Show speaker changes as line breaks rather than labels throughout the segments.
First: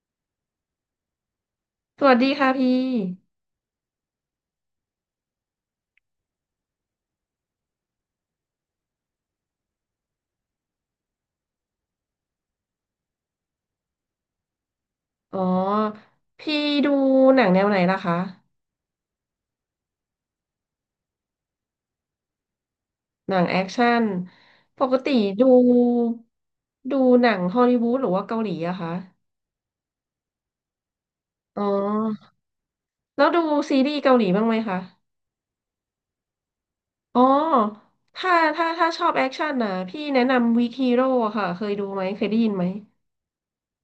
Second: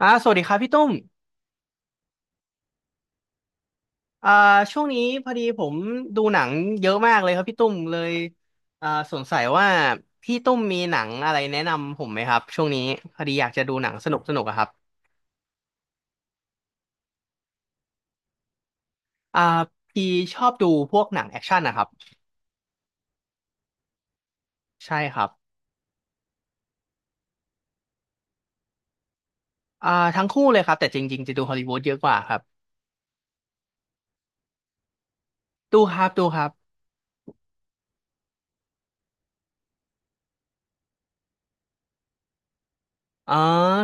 สวัสดีครับพี่ตุ้ม
สวัสดีค่ะพี่
อ่าช่วงนี้พอดีผมดูหนังเยอะมากเลยครับพี่ตุ้มเลยสงสัยว่าพี่ตุ้มมีหนังอะไรแนะนำผมไหมครับช่วงนี้พอดีอยากจะดูหนังสนุกสนุกอะครับ
อ๋อ พี่ดูหนังแนวไหนล่ะคะ
อ่าพี่ชอบดูพวกหนังแอคชั่นนะครับ
หนังแอคชั่นปก
ใช่
ติ
ครับ
ดูดูหนังฮอลลีวูดหรือว่าเกาหลีอะคะ
อ่าทั้งคู่เลยครับแต่จริงๆจะดูฮอล
อ๋
ลี
อ
วูดเยอะกว่าครับ
แล้วดูซีรีส์เกาหลีบ้างไหมคะ
ดูครับดูครับ
อ๋อ ถ้าชอบแอคชั่นนะพี่แนะนำวีคฮีโร่ค่ะ เคยดูไหม เคยได้ยินไหม
อ๋อ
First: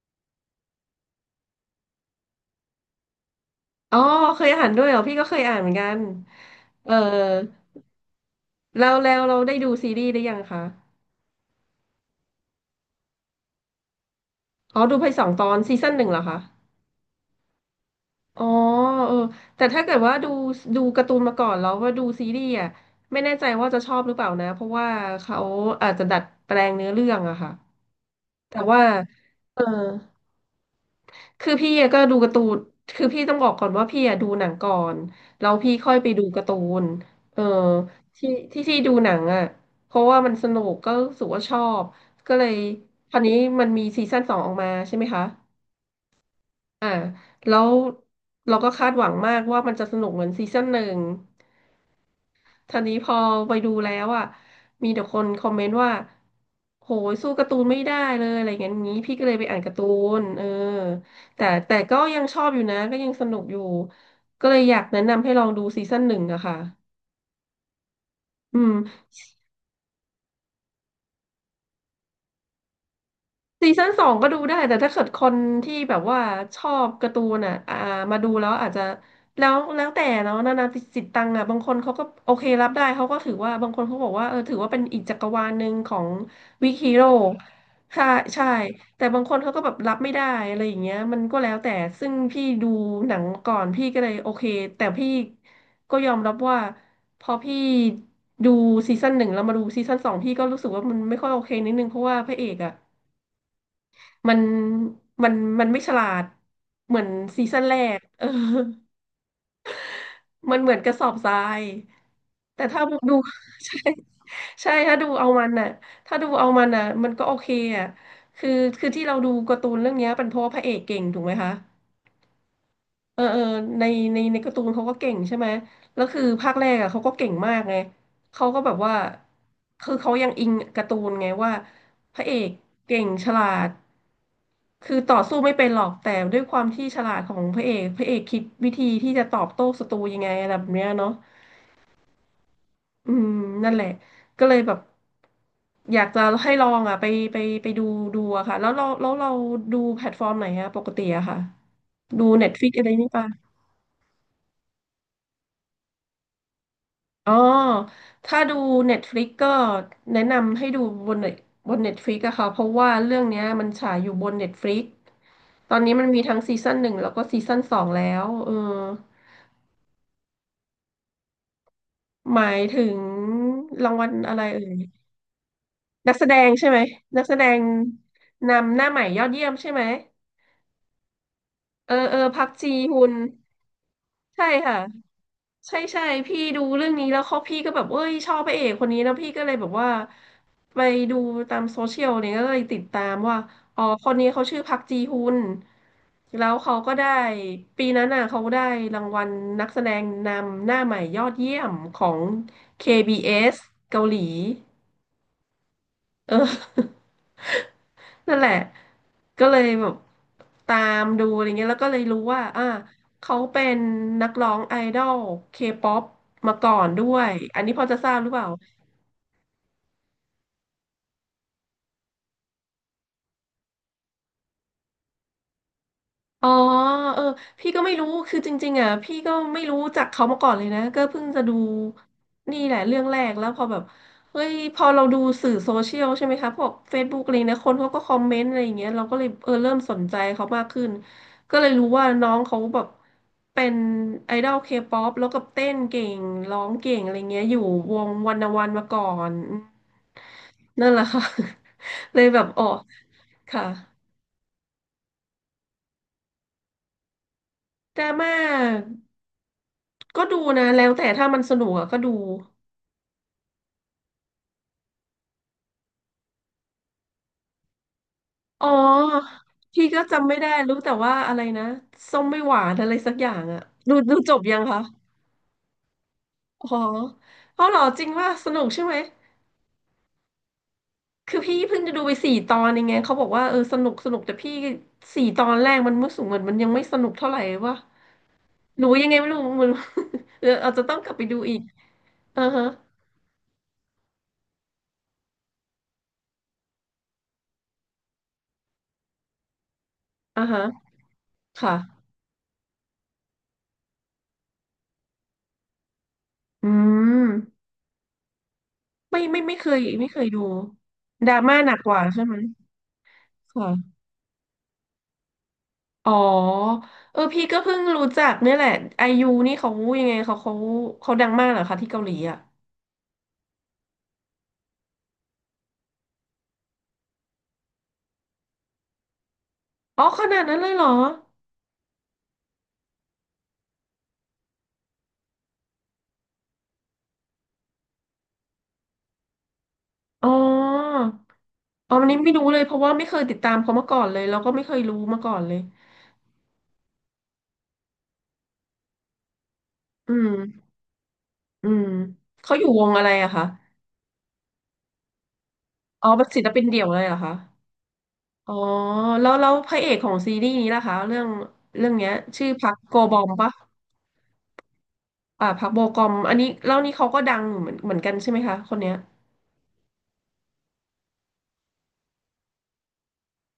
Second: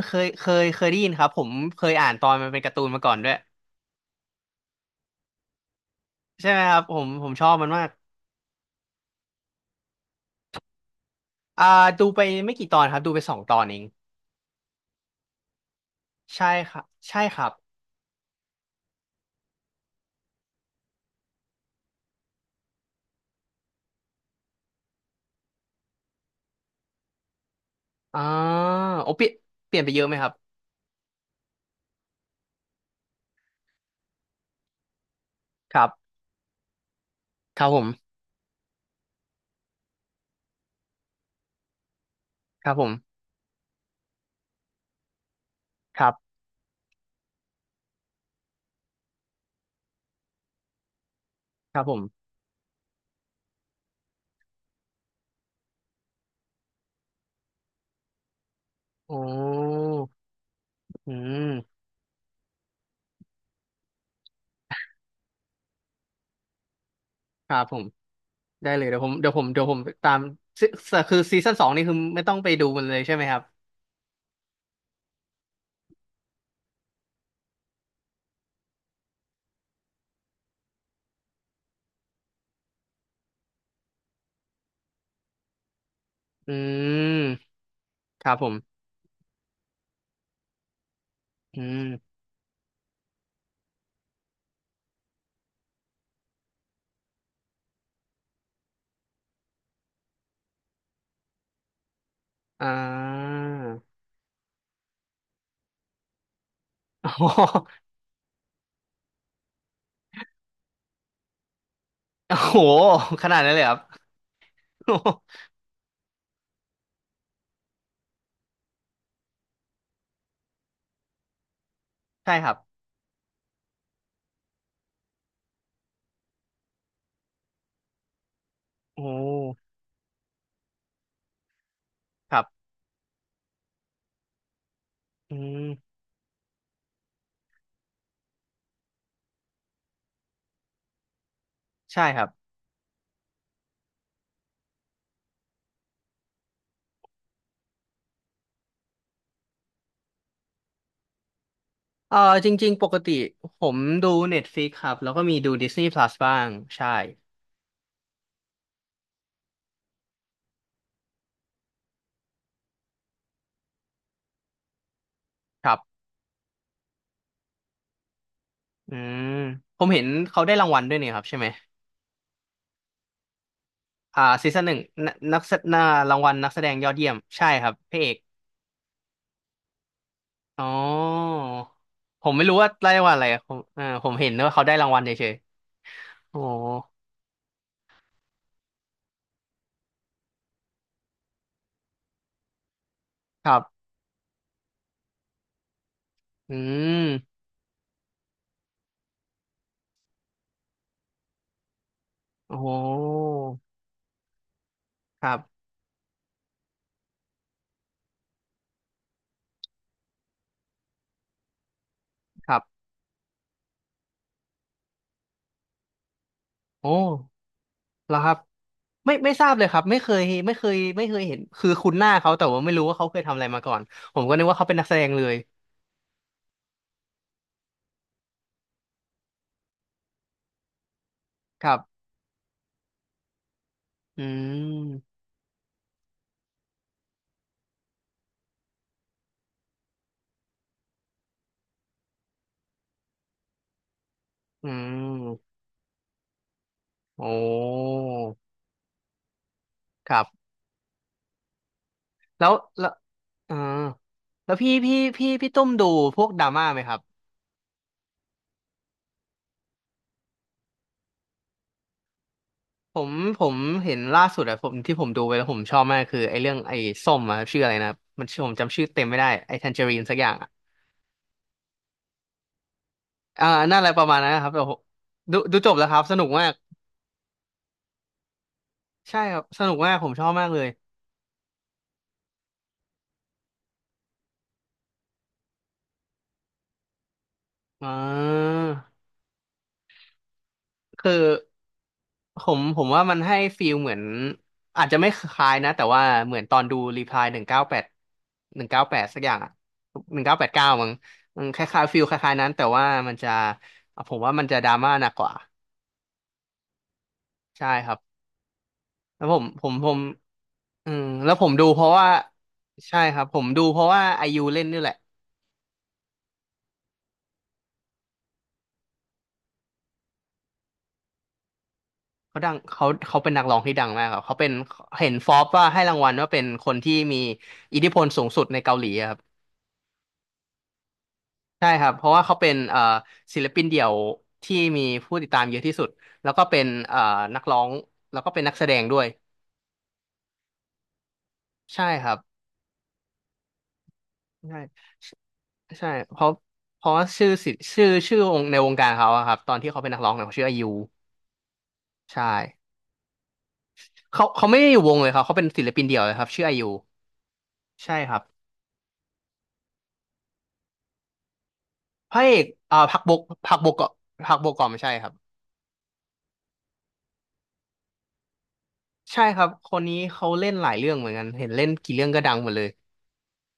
เคยได้ยินครับผมเคยอ่านตอนมันเป็นการ์ตูนมาก่อนด้วย
อ๋อ เคยอ่านด้วยเหรอ พี่ก็เคยอ่านเหมือนกัน
ใช่ไหมครับ
เออ
ผมชอบมันมาก
แล้วเราได้ดูซีรีส์หรือยังคะ
อ่าดูไปไม่กี่ตอนครับดูไป2 ตอนเอง
อ๋อดูไปสองตอนซีซั่นหนึ่งเหรอคะ
ใช่ครับใช่ครับ
อ๋อเออแต่ถ้าเกิดว่าดูการ์ตูนมาก่อนแล้วว่าดูซีรีส์อ่ะไม่แน่ใจว่าจะชอบหรือเปล่านะเพราะว่าเขาอาจจะดัดแปลงเนื้อเรื่องอะค่ะ
อ่า
แต่ว่า
โอเปลี่ยน
เออ
เปลี่ยนไปเยอะไหมครับ
คือพี่อะก็ดูการ์ตูนคือพี่ต้องบอกก่อนว่าพี่อะดูหนังก่อนแล้วพี่
ครั
ค่
บ
อยไปดูการ์ตูนเออ
ครับผม
ที่ดูหนังอะเพราะว่ามันสนุกก็รู้สึกว่าชอบก็เลย
ครับผ
ค
ม
ราวนี้มันมีซีซั่นสองออกมาใช่ไหมคะ
ครับ
อ่าแล้วเราก็คาดหวังมากว่ามันจะสนุกเหมือนซีซั่นหนึ่ง
ครับผม
ทีนี้พอไปดูแล้วอ่ะมีแต่คนคอมเมนต์ว่าโหยสู้การ์ตูนไม่ได้เลยอะไรเงี้ยงี้พี่
โอ้
ก็เลยไปอ่านการ์ตูนเออ
อื
แต่
ม
ก็ยังชอบอยู่นะก็ยังสนุกอยู่ก็เลยอยากแนะนำให้ลองดูซีซั่นหนึ่งอะค่ะ
ครับผม
อื
ได้
ม
เลยเดี๋ยวผมเดี๋ยวผมเดี๋ยวผมตามซีคือซีซั่นสองนี่คือไม่ต้องไปดูมันเลยใช่ไหมครับ
ซีซั่นสองก็ดูได้แต่ถ้าเกิดคนที่แบบว่าชอบการ์ตูนอ่ะมาดูแล้วอาจจะแล้วแต่เนาะนานาจิตตังอ่ะบางคนเขาก็โอเครับได้เขาก็ถือว่าบางคนเขาบอกว่าเออถือว่าเป็นอีกจักรวาลหนึ่งของ
อื
วิกฮีโร่
ม
ใช่
ครับ
ใช่
ผม
แต่บางคนเขาก็แบบรับไม่ได้อะไรอย่างเงี้ยมันก็แล้ว
อื
แต่
ม
ซึ่งพี่ดูหนังก่อนพี่ก็เลยโอเคแต่พี่ก็ยอมรับว่าพอพี่ดูซีซั่นหนึ่งแล้วมาดูซีซั่นสองพี่ก็รู้สึกว่ามันไม่ค่อยโอเคนิดนึงเพราะว่าพระเอก
อ่
อ่ะ
า
มันมันมันไม่ฉลาดเหมื อน
โอ้โห
ซีซั่นแรกเออ มันเหมือนกระสอบทราย
โอ้โห
แต่ถ้าดู
ขนาดนั้นเลย ค
ใช่
รับ
ใช่
โอ้
ถ้าดู
โห
เอามันน่ะถ้าดูเอามันน่ะมันก็โอเคอ่ะคือคือที่เราดูการ์ตูนเรื่องเนี้ยเป็นเพราะว่าพระเอกเก่งถูกไหมคะ
ใช่ครับ
เออเออในในการ์ตูนเขาก็เก่งใช่ไหมแล้วคือภาคแรกอ่ะเขาก็เก่งมากไงเขาก็แบบว่า
โอ้โห
คือเขายังอิงการ์ตูนไงว่าพระเอ
ครั
ก
บ
เก่งฉลาดคือต่อ
อื
สู้ไม่
ม
เป็นหรอกแต่ด้วยความที่ฉลาดของพระเอกพระเอกคิดวิธีที่จะตอบโต้ศัตรูยังไงอะไรแบบเนี้ยเนาะ
ใช่ครับ
อืมนั่นแหละก็เลยแบบอยากจะให้ลองอ่ะไปไปดูดูอะค่ะแล้วเราดูแพลตฟอร์มไหนอะปกติอะค่ะ
เออ
ดู
จริ
Netflix
ง
อะ
ๆป
ไร
ก
นี่
ติ
ปะ
ผมดู Netflix ครับแล้วก็มีดู Disney Plus บ้างใช่
อ๋อ ถ้าดู Netflix ก็แนะนำให้ดูบน Net- บน Netflix อะค่ะ เพราะว่าเรื่องเนี้ยมันฉายอยู่บน Netflix
ค
ตอ
รั
นนี้
บ
มันมีทั้งซีซั่นหนึ่งแล้วก็ซีซั่นสองแล้วเออ
อืมผมเห็นเขาได้รางวัลด้วยเนี่ยครับใช่ไหม
หมายถึงรางวัลอะไร
ซี
เอ่
ซั่นหนึ่
ย
งนนักแสนา
นั
รา
ก
ง
แส
วั
ด
ล
ง
นักแส
ใช่
ดง
ไหม
ยอดเยี่ยม
นักแสด
ใช่
ง
ครับพระเอก
นำหน้าใหม่ยอดเยี่ยมใช่ไหม
อ๋อ
เออ เออ
ผม
พั
ไม่
ก
รู้
จี
ว่าได้
ฮุ
ราง
น
วัลอะไรอะผมผมเห็น
ใช่
ว่าเขาได้
ค่ะ
รางวัลเฉย
ใช่ใช่
ๆโอ้
พี่ดูเรื่องนี้แล้วเขาพี่ก็แบบเอ้ยชอบพระเอกคนนี้แล้วพี่ก็เลยแบบว่าไปดูตามโซเชียลเนี่ยก็เลยติดตามว่า
ครับ
อ๋อคนนี้เขาชื่อพักจีฮุนแล้ว
อื
เขาก็ได้
ม
ปีนั้นน่ะเขาได้รางวัลนักแสดงนำหน้าใหม่ยอดเยี่ยมของ
โอ้
KBS เอสเกาหลี
ครับ
เออ นั่นแหละก็เลยแบบตามดูอะไรเงี้ยแล้วก็เลยรู้ว่า
ครั
อ่า
บ
เขาเป็นนักร้องไอดอลเคป๊อปมาก่อน
โอ้
ด้วย อันนี้พอจะทรา
แล้
บ
ว
ห
ค
รือ
รับ
เปล่า
ไม่ทราบเลยครับไม่เคยเห็นคือคุ้นหน้าเขาแต่ว่าไม่รู้ว่าเขาเคยทำอะไรมาก่อนผมก็นึกว่าเขาเป็นนักแสดงเลย
อ๋อเออพี่ก็ไม่รู้คือจริงๆอ่ะพี่ก็ไม่รู้จักเขามาก่อนเลยนะก็เพิ่งจะดู
ครับ
นี่แหละเรื่องแรกแล้วพอแบบ
อื
เฮ้ยพอเราดู
ม
สื่อโซเชียลใช่ไหมคะพวก Facebook อะไรนะคนเขาก็คอมเมนต์อะไรอย่างเงี้ยเราก็เลยเออเริ่มสนใจเขามากขึ้นก็เลยรู้ว่าน้องเขาแบบเป็นไอดอล
อื
เคป๊อปแล้วก็
ม
เต้นเก่งร้องเก่งอะไร
โอ
เงี้ยอยู่ว
้
งวันวันมาก่อนอืม
ครับ
นั่นแหละค่ะ เลยแบ
แล้
บ
ว
อ๋อ
แล้วอ่า
ค่ะ
แล้วพี่ตุ้มดูพวกดราม่าไหมครับ
ดราม่า ก็ดูนะแล้วแต่ถ้ามันสนุกอะก็ดู
ผมผมเห็นล่าสุดอะผมที่ผมดูไปแล้วผมชอบมากคือไอ้เรื่องไอ้ส้มอะครับชื่ออะไรนะมันชื่อผม
อ๋อ
จำชื่อเต็มไม่ได้ไอ้แทนเจอ
พี่
รี
ก็
นสักอ
จำ
ย่าง
ไม่ได้
อะ
รู้แต่ว่าอะไรนะส้มไม่หวานอะไรสักอย่าง
อ่า
อะ
นั่นอะไร
ดู
ประ
ดู
มาณ
จ
นั้น
บ
นะครับ
ยัง
แต่ผม
คะ
ดูจบแล้วครับสนุกมาก
อ๋อเอาเหรอจริงว่าสนุกใช่ไหม
ใช่ครับสนุกมากผมชอบมากเลย
คือพี่เพิ่งจะดูไปสี่ตอนยังไงเขาบอกว่าสนุกแต่พี่สี่ตอนแรกมันรู้สึกเหมือนมันยังไม่สนุกเท่าไหร่วะ
อ่า
หนูยังไงไม่รู้ มัน อาจจะต้องก
คื
ลับ
อ
ไปดูอีก
ผ
อ่า
ม
ฮะ
ผมว่ามันให้ฟีลเหมือนอาจจะไม่คล้ายนะแต่ว่าเหมือนตอนดูรีพลายหนึ่งเก้าแปดหนึ่งเก้าแปดสักอย่างอะหนึ่งเก้า
อ่า
แปด
ฮะ
เก้ามั้งมันค
ค่ะ
ล้ายๆฟีลคล้ายๆนั้นแต่ว่ามันจะผมว่ามันจะดราม่าหนักกว่า
อืม
ใช่ครับ
ไม่
แล้วผ
ไม่
ม
ไม่เค
ผม
ย
ผม
ไม่เคยดู
อืม
ด
แล้
รา
วผม
ม่า
ดู
หนัก
เพ
ก
ราะ
ว่า
ว่า
ใช่ไหม
ใช่ครับผมดูเพราะ
ค่ะ
ว่าไอยูเล่นนี่แหละ
อ๋อพี่ก็เพิ่งรู้จักเนี่ยแหละไอยูนี่เขายังไงเขาเขาดังมากเหรอคะที่เกาหลีอ่ะ
เขาดังเขาเป็นนักร้องที่ดังมากครับเขาเป็นเห็นฟอร์บว่าให้รางวัลว่าเป็นคนที่มีอิทธิพลสูงสุดในเกาหลีอะครับ
อ๋อขนาดนั้นเลยเหรอ
ใช่ครับเพราะว่าเขาเป็นศิลปินเดี่ยวที่มีผู้ติดตามเยอะที่สุดแล้วก็เป็นนักร้องแล้วก็เป็นนักแสดงด้วย
อ๋อ
ใช่
อ๋ออั
ค
น
รั
นี้
บ
ไม่รู้เลยเพราะว่าไม่เคยติดตามเขามาก่อนเลยแล้วก็
ใช่
ไม่เคยรู้มาก่อนเลย
ใช่เพราะว่าชื่อสิชื่อชื่อวงในวงการเขาอะครับตอนที่เขาเป็นนักร้อ
อื
งเนี่ย
ม
เขาชื่ออายุ
อืม
ใช่
เขาอยู่วงอะไรอะคะ
เขาไม่ได้อยู่วงเลยครับเขาเป็นศิลปินเดี่ยว
อ๋อ
เลยค
เป็
รั
น
บ
ศิ
ชื่อ
ล
อา
ปิน
ยุ
เดี่ยวเลยเหรอคะ
ใช่ครับ
อ๋อแล้วพระเอกของซีรีส์นี้ล่ะคะเรื่องเนี้ย
พระเอก
ชื่อพักโกบอมปะ
พักบกเกาะพักบกเกาะไม่ใช่ครับ
อ่าพักโบกอมอันนี้แล้วนี่เขาก็ดังเหมือนกันใช่ไหมคะคนเนี้ย
ใช่ครับ คนนี้เขาเล่นหลายเรื่องเหมือนกัน เห็นเล่นกี่เรื่องก็ดังหมดเลย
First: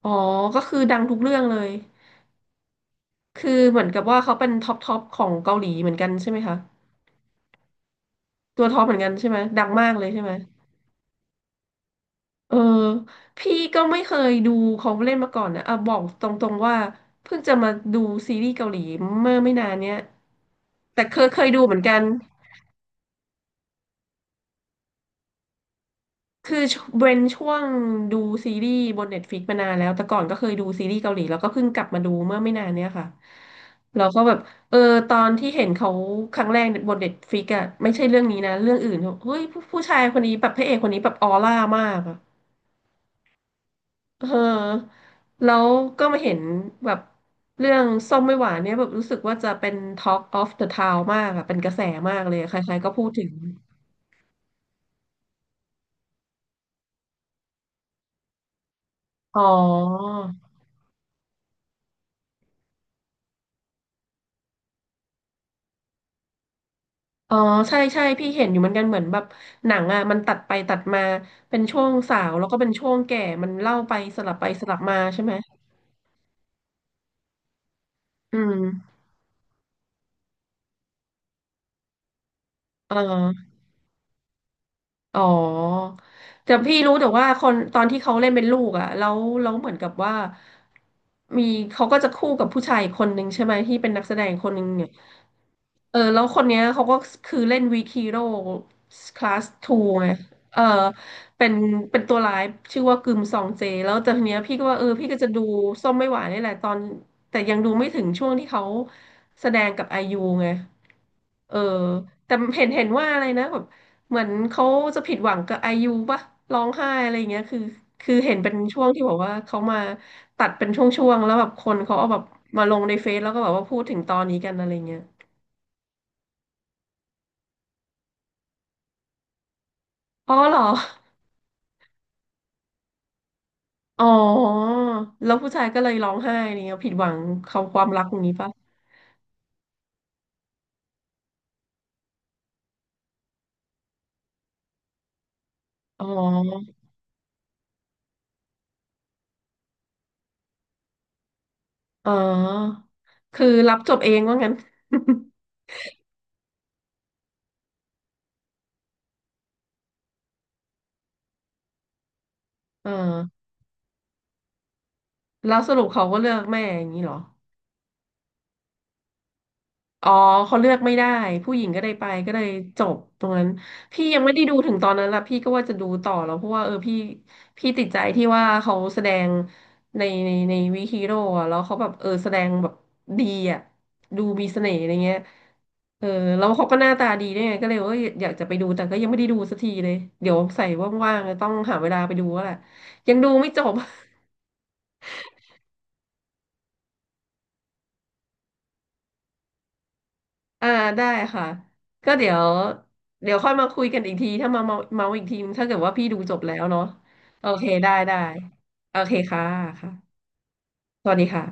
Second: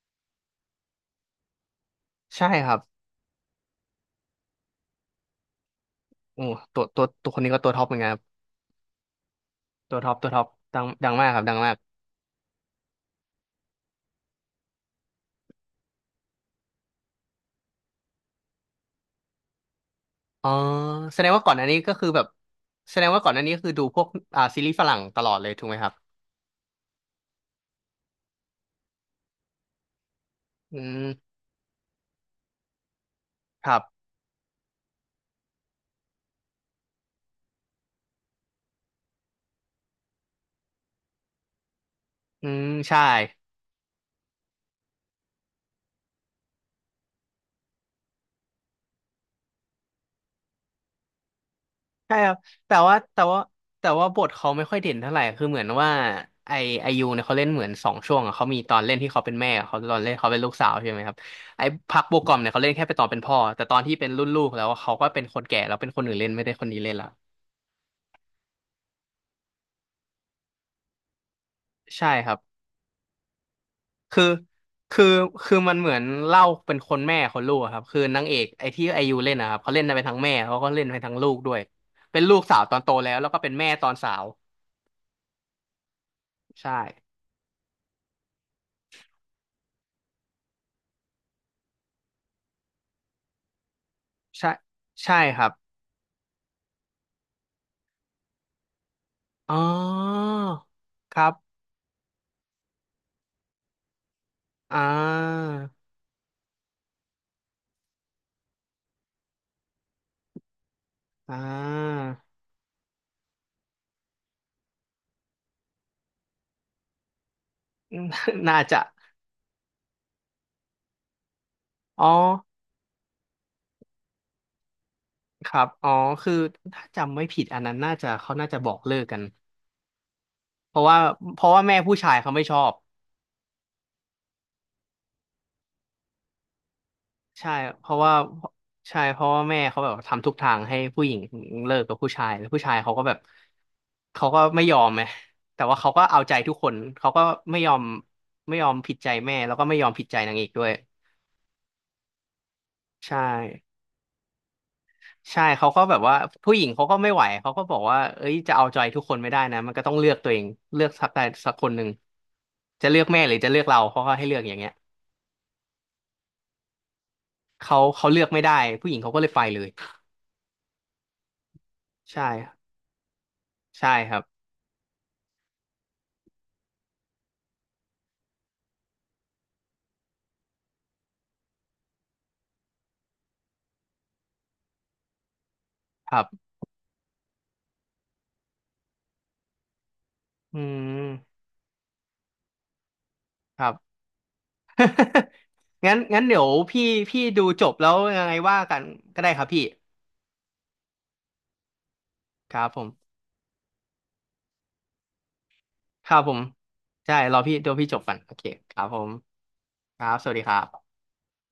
อ๋อก็คือดังทุกเรื่องเลย
ใช่ครับ
คือเหมือนกับว่าเขาเป็นท็อปของเกาหลีเหมือนกันใช่ไหม
โอ้
คะ
ตัวคนนี้ก็ตัวท็อปเหมือนกันครับ
ตัวท็อปเหมือนกันใช่ไหมดังมาก
ตัว
เลย
ท็อป
ใช่
ตั
ไหม
วท็อปดังมากครับดังมาก
เออพี่ก็ไม่เคยดูเขาเล่นมาก่อนนะอ่ะบอกตรงๆว่าเพิ่งจะมาดูซีรีส์เกาหลีเมื่อไม่นานเนี้ย
อ๋อ
แต่เค
แส
ย
ดง
เค
ว่า
ย
ก่อน
ดู
อัน
เหมื
นี้
อนกั
ก็
น
คือแบบแสดงว่าก่อนอันนี้คือดูพวกซีรีส์ฝรั่งตลอดเลยถูกไหมครับ
คือเว้นช่วงดูซีรีส์บนเน็ตฟ i ิกมานานแล้วแต่ก่อนก็เคยดู
อื
ซีรีส์เกาหลี
ม
แล้วก็เพิ่งกลับมาดูเมื่อไม่นานเนี้ยค่ะ
ครับ
เราก็แบบเออตอนที่เห็นเขาครั้งแรกบนเน็ตฟ i ิกอะไม่ใช่เรื่องนี้นะเรื่องอื่นเฮ้ยผู้ชายคนนี้แบบพระเอกคนนี้แบบออร่ามากอะ
อืมใช่
เออแล้วก็มาเห็นแบบเรื่องส้มไม่หวานเนี่ยแบบรู้สึกว่าจะเป็น Talk of the Town มากอะเป็นกระแสมา
ใช่
ก
ค
เล
รับ
ยอะใคร
แต่
ๆก็
ว่า
พูด
แต่
ถึง
ว่าแต่ว่าบทเขาไม่ค่อยเด่นเท่าไหร่คือเหมือนว่าไอไอยูเนี่ยเขาเล่นเหมือน2 ช่วงอะเขามีตอนเล่นที่เขาเป็น
อ๋อ
แม่เขาตอนเล่นเขาเป็นลูกสาวใช่ไหมครับไอพักโบกอมเนี่ยเขาเล่นแค่ไปตอนเป็นพ่อแต่ตอนที่เป็นรุ่นลูกแล้วเขาก็เป็นคนแก่แล้วเป็นคนอื่นเล่นไม่ได้คนนี้เล่นละ
อ๋อใช่ใช่พี่เห็นอยู่เหมือนกันเหมือนแบบหนังอ่ะมันตัดไปตัดมาเป็นช่วง
ใช่
สา
ค
ว
รับ
แล้วก็เป็นช่วงแก่มันเล่าไปส
คือ
ลับไปสลับมา
คือ
ใช่ไหม
คือมันเหมือนเล่าเป็นคนแม่คนลูกอะครับคือนางเอ
อื
ก
ม
ที่ไอยูเล่นนะครับเขาเล่นไปทั้งแม่เขาก็เล่นไปทั้งลูกด้วยเป็นลูกสาวตอนโต
เ
แล้วก็
ออ
เป็นแม่ตอนสาว
อ๋อแต่พี่
ใช่
รู้แต่ว่าคนตอนที่เขาเล่นเป็นลูกอ่ะแล้วเหมือนกับว่ามีเขาก็จะคู่กับผู้ชายอีกคนนึงใช่ไหมที่เป็นนักแสดงค
ใช่
นนึงเนี่ย
ใช่ครับ
แล้วคนเนี้ยเขาก็คือเล่นวีคีโร่คลาส
อ๋อ
ทูไงเออ
ครั
เป็น
บ
เป็นตัวร้ายชื่อว่ากึมซองเจแล้วแต่ทีเนี้ยพี่ก็ว่า
อ่
พี่ก็จะดู
า
ส้มไม่หวานนี่แหละตอนแต่ยังดูไม่ถึงช่วงที่เขาแสดงกับไอยูไง
อ่
เออ
า
แต่เห็นว่าอะไรนะแบบเหมือนเขาจะผิดหวังกับไอยูป่ะร้องไห้อะไรอย่างเงี้ยคือ
อืม
คือเห็น เป็น
น่าจะ
ช่วงที่บอกว่าเขามาตัดเป็นช่วงๆแล้วแบบคนเขา
อ๋อ
เอาแบบมาลงในเฟซแล้วก็แบบว่าพูดถึงตอนนี้กันอะไรเงี้ย
ครับอ๋อคือถ้าจำไม่ผิดอันนั้นน่าจะเขาน่าจะบอกเลิกกัน
อ๋อเหรอ
เพราะว่าเพราะว่าแม่ผู้ชายเขาไม่ชอบ
อ๋อแล้วผู้ชายก็เลยร้องไห้อะไรเนี้ยผิดหวัง
ใช่
เขาควา
เพ
ม
ราะ
รัก
ว่า
ตรงนี้ปะ
ใช่เพราะว่าแม่เขาแบบทำทุกทางให้ผู้หญิงเลิกกับผู้ชายแล้วผู้ชายเขาก็แบบเขาก็ไม่ยอมไงแต่ว่าเขา
อ๋
ก็
อ
เอาใจทุกคนเขาก็ไม่ยอมไม่ยอมผิดใจแม่แล้วก็ไม่ยอมผิดใจนางเอกด้วย
อ๋อ
ใช่
คือรับจบเองว่างั้น
ใช่เขาก็แบบว่าผู้หญิงเขาก็ไม่ไหวเขาก็บอกว่าเอ้ยจะเอาใจทุกคนไม่ได้นะมันก็ต้องเลือกตัวเองเลือกสักใดสักคนหนึ่งจะ
เอ
เลือกแม่หรือ
อ
จะเลือกเราเขาก็ให้เลือกอย่างเงี้ย
แล้วสรุปเขาก็เลือกแม่อย่างนี้เหรอ
เขาเลือกไม่ได้ผู้หญิงเขาก็เลยไปเลย
อ๋อเขาเลือกไม่ได้ผู้หญิงก็ได้ไป
ใช่
ก็เลยจบตรงนั้น
ใช่
พี่
ค
ยั
รั
ง
บ
ไม่ได้ดูถึงตอนนั้นละพี่ก็ว่าจะดูต่อแล้วเพราะว่าพี่พี่ติดใจที่ว่าเขาแสดงในวีฮีโร่อะแล้วเขาแบบแสดงแบบดีอะดูมีเสน่ห์อะไรเงี้ยเออ
ครั
แล้ว
บ
เขาก็หน้าตาดีด้วยไงก็เลยว่าอยากจะไปดูแต่ก็ยังไม่ได้ดูสักทีเลยเดี๋ยว
อื
ใส่ว่างๆจะ
ม
ต้องหาเวลาไปดูแล้วแหละยังดูไม่
ค
จ
รั
บ
บ งั้นเดี๋ยวพี่ดูจบแล้วยังไงว่ากันก็ได้ครับพี่
อ่าได้ค่ะก็เดี๋ยว
ครับผม
เดี๋ยวค่อยมาคุยกันอีกทีถ้ามาเมาอีกทีถ้าเกิดว่าพี่
ค
ดู
รับผ
จบ
ม
แล้วเนาะ
ใช่รอ
โอ
พี่
เค
ดูพี่
ได้
จบก่
ได้
อนโอเคครับ
โอ
ผม
เคค่ะ
ครับ
ค่ะ
สวัสดีครับ
สวัสดีค่ะ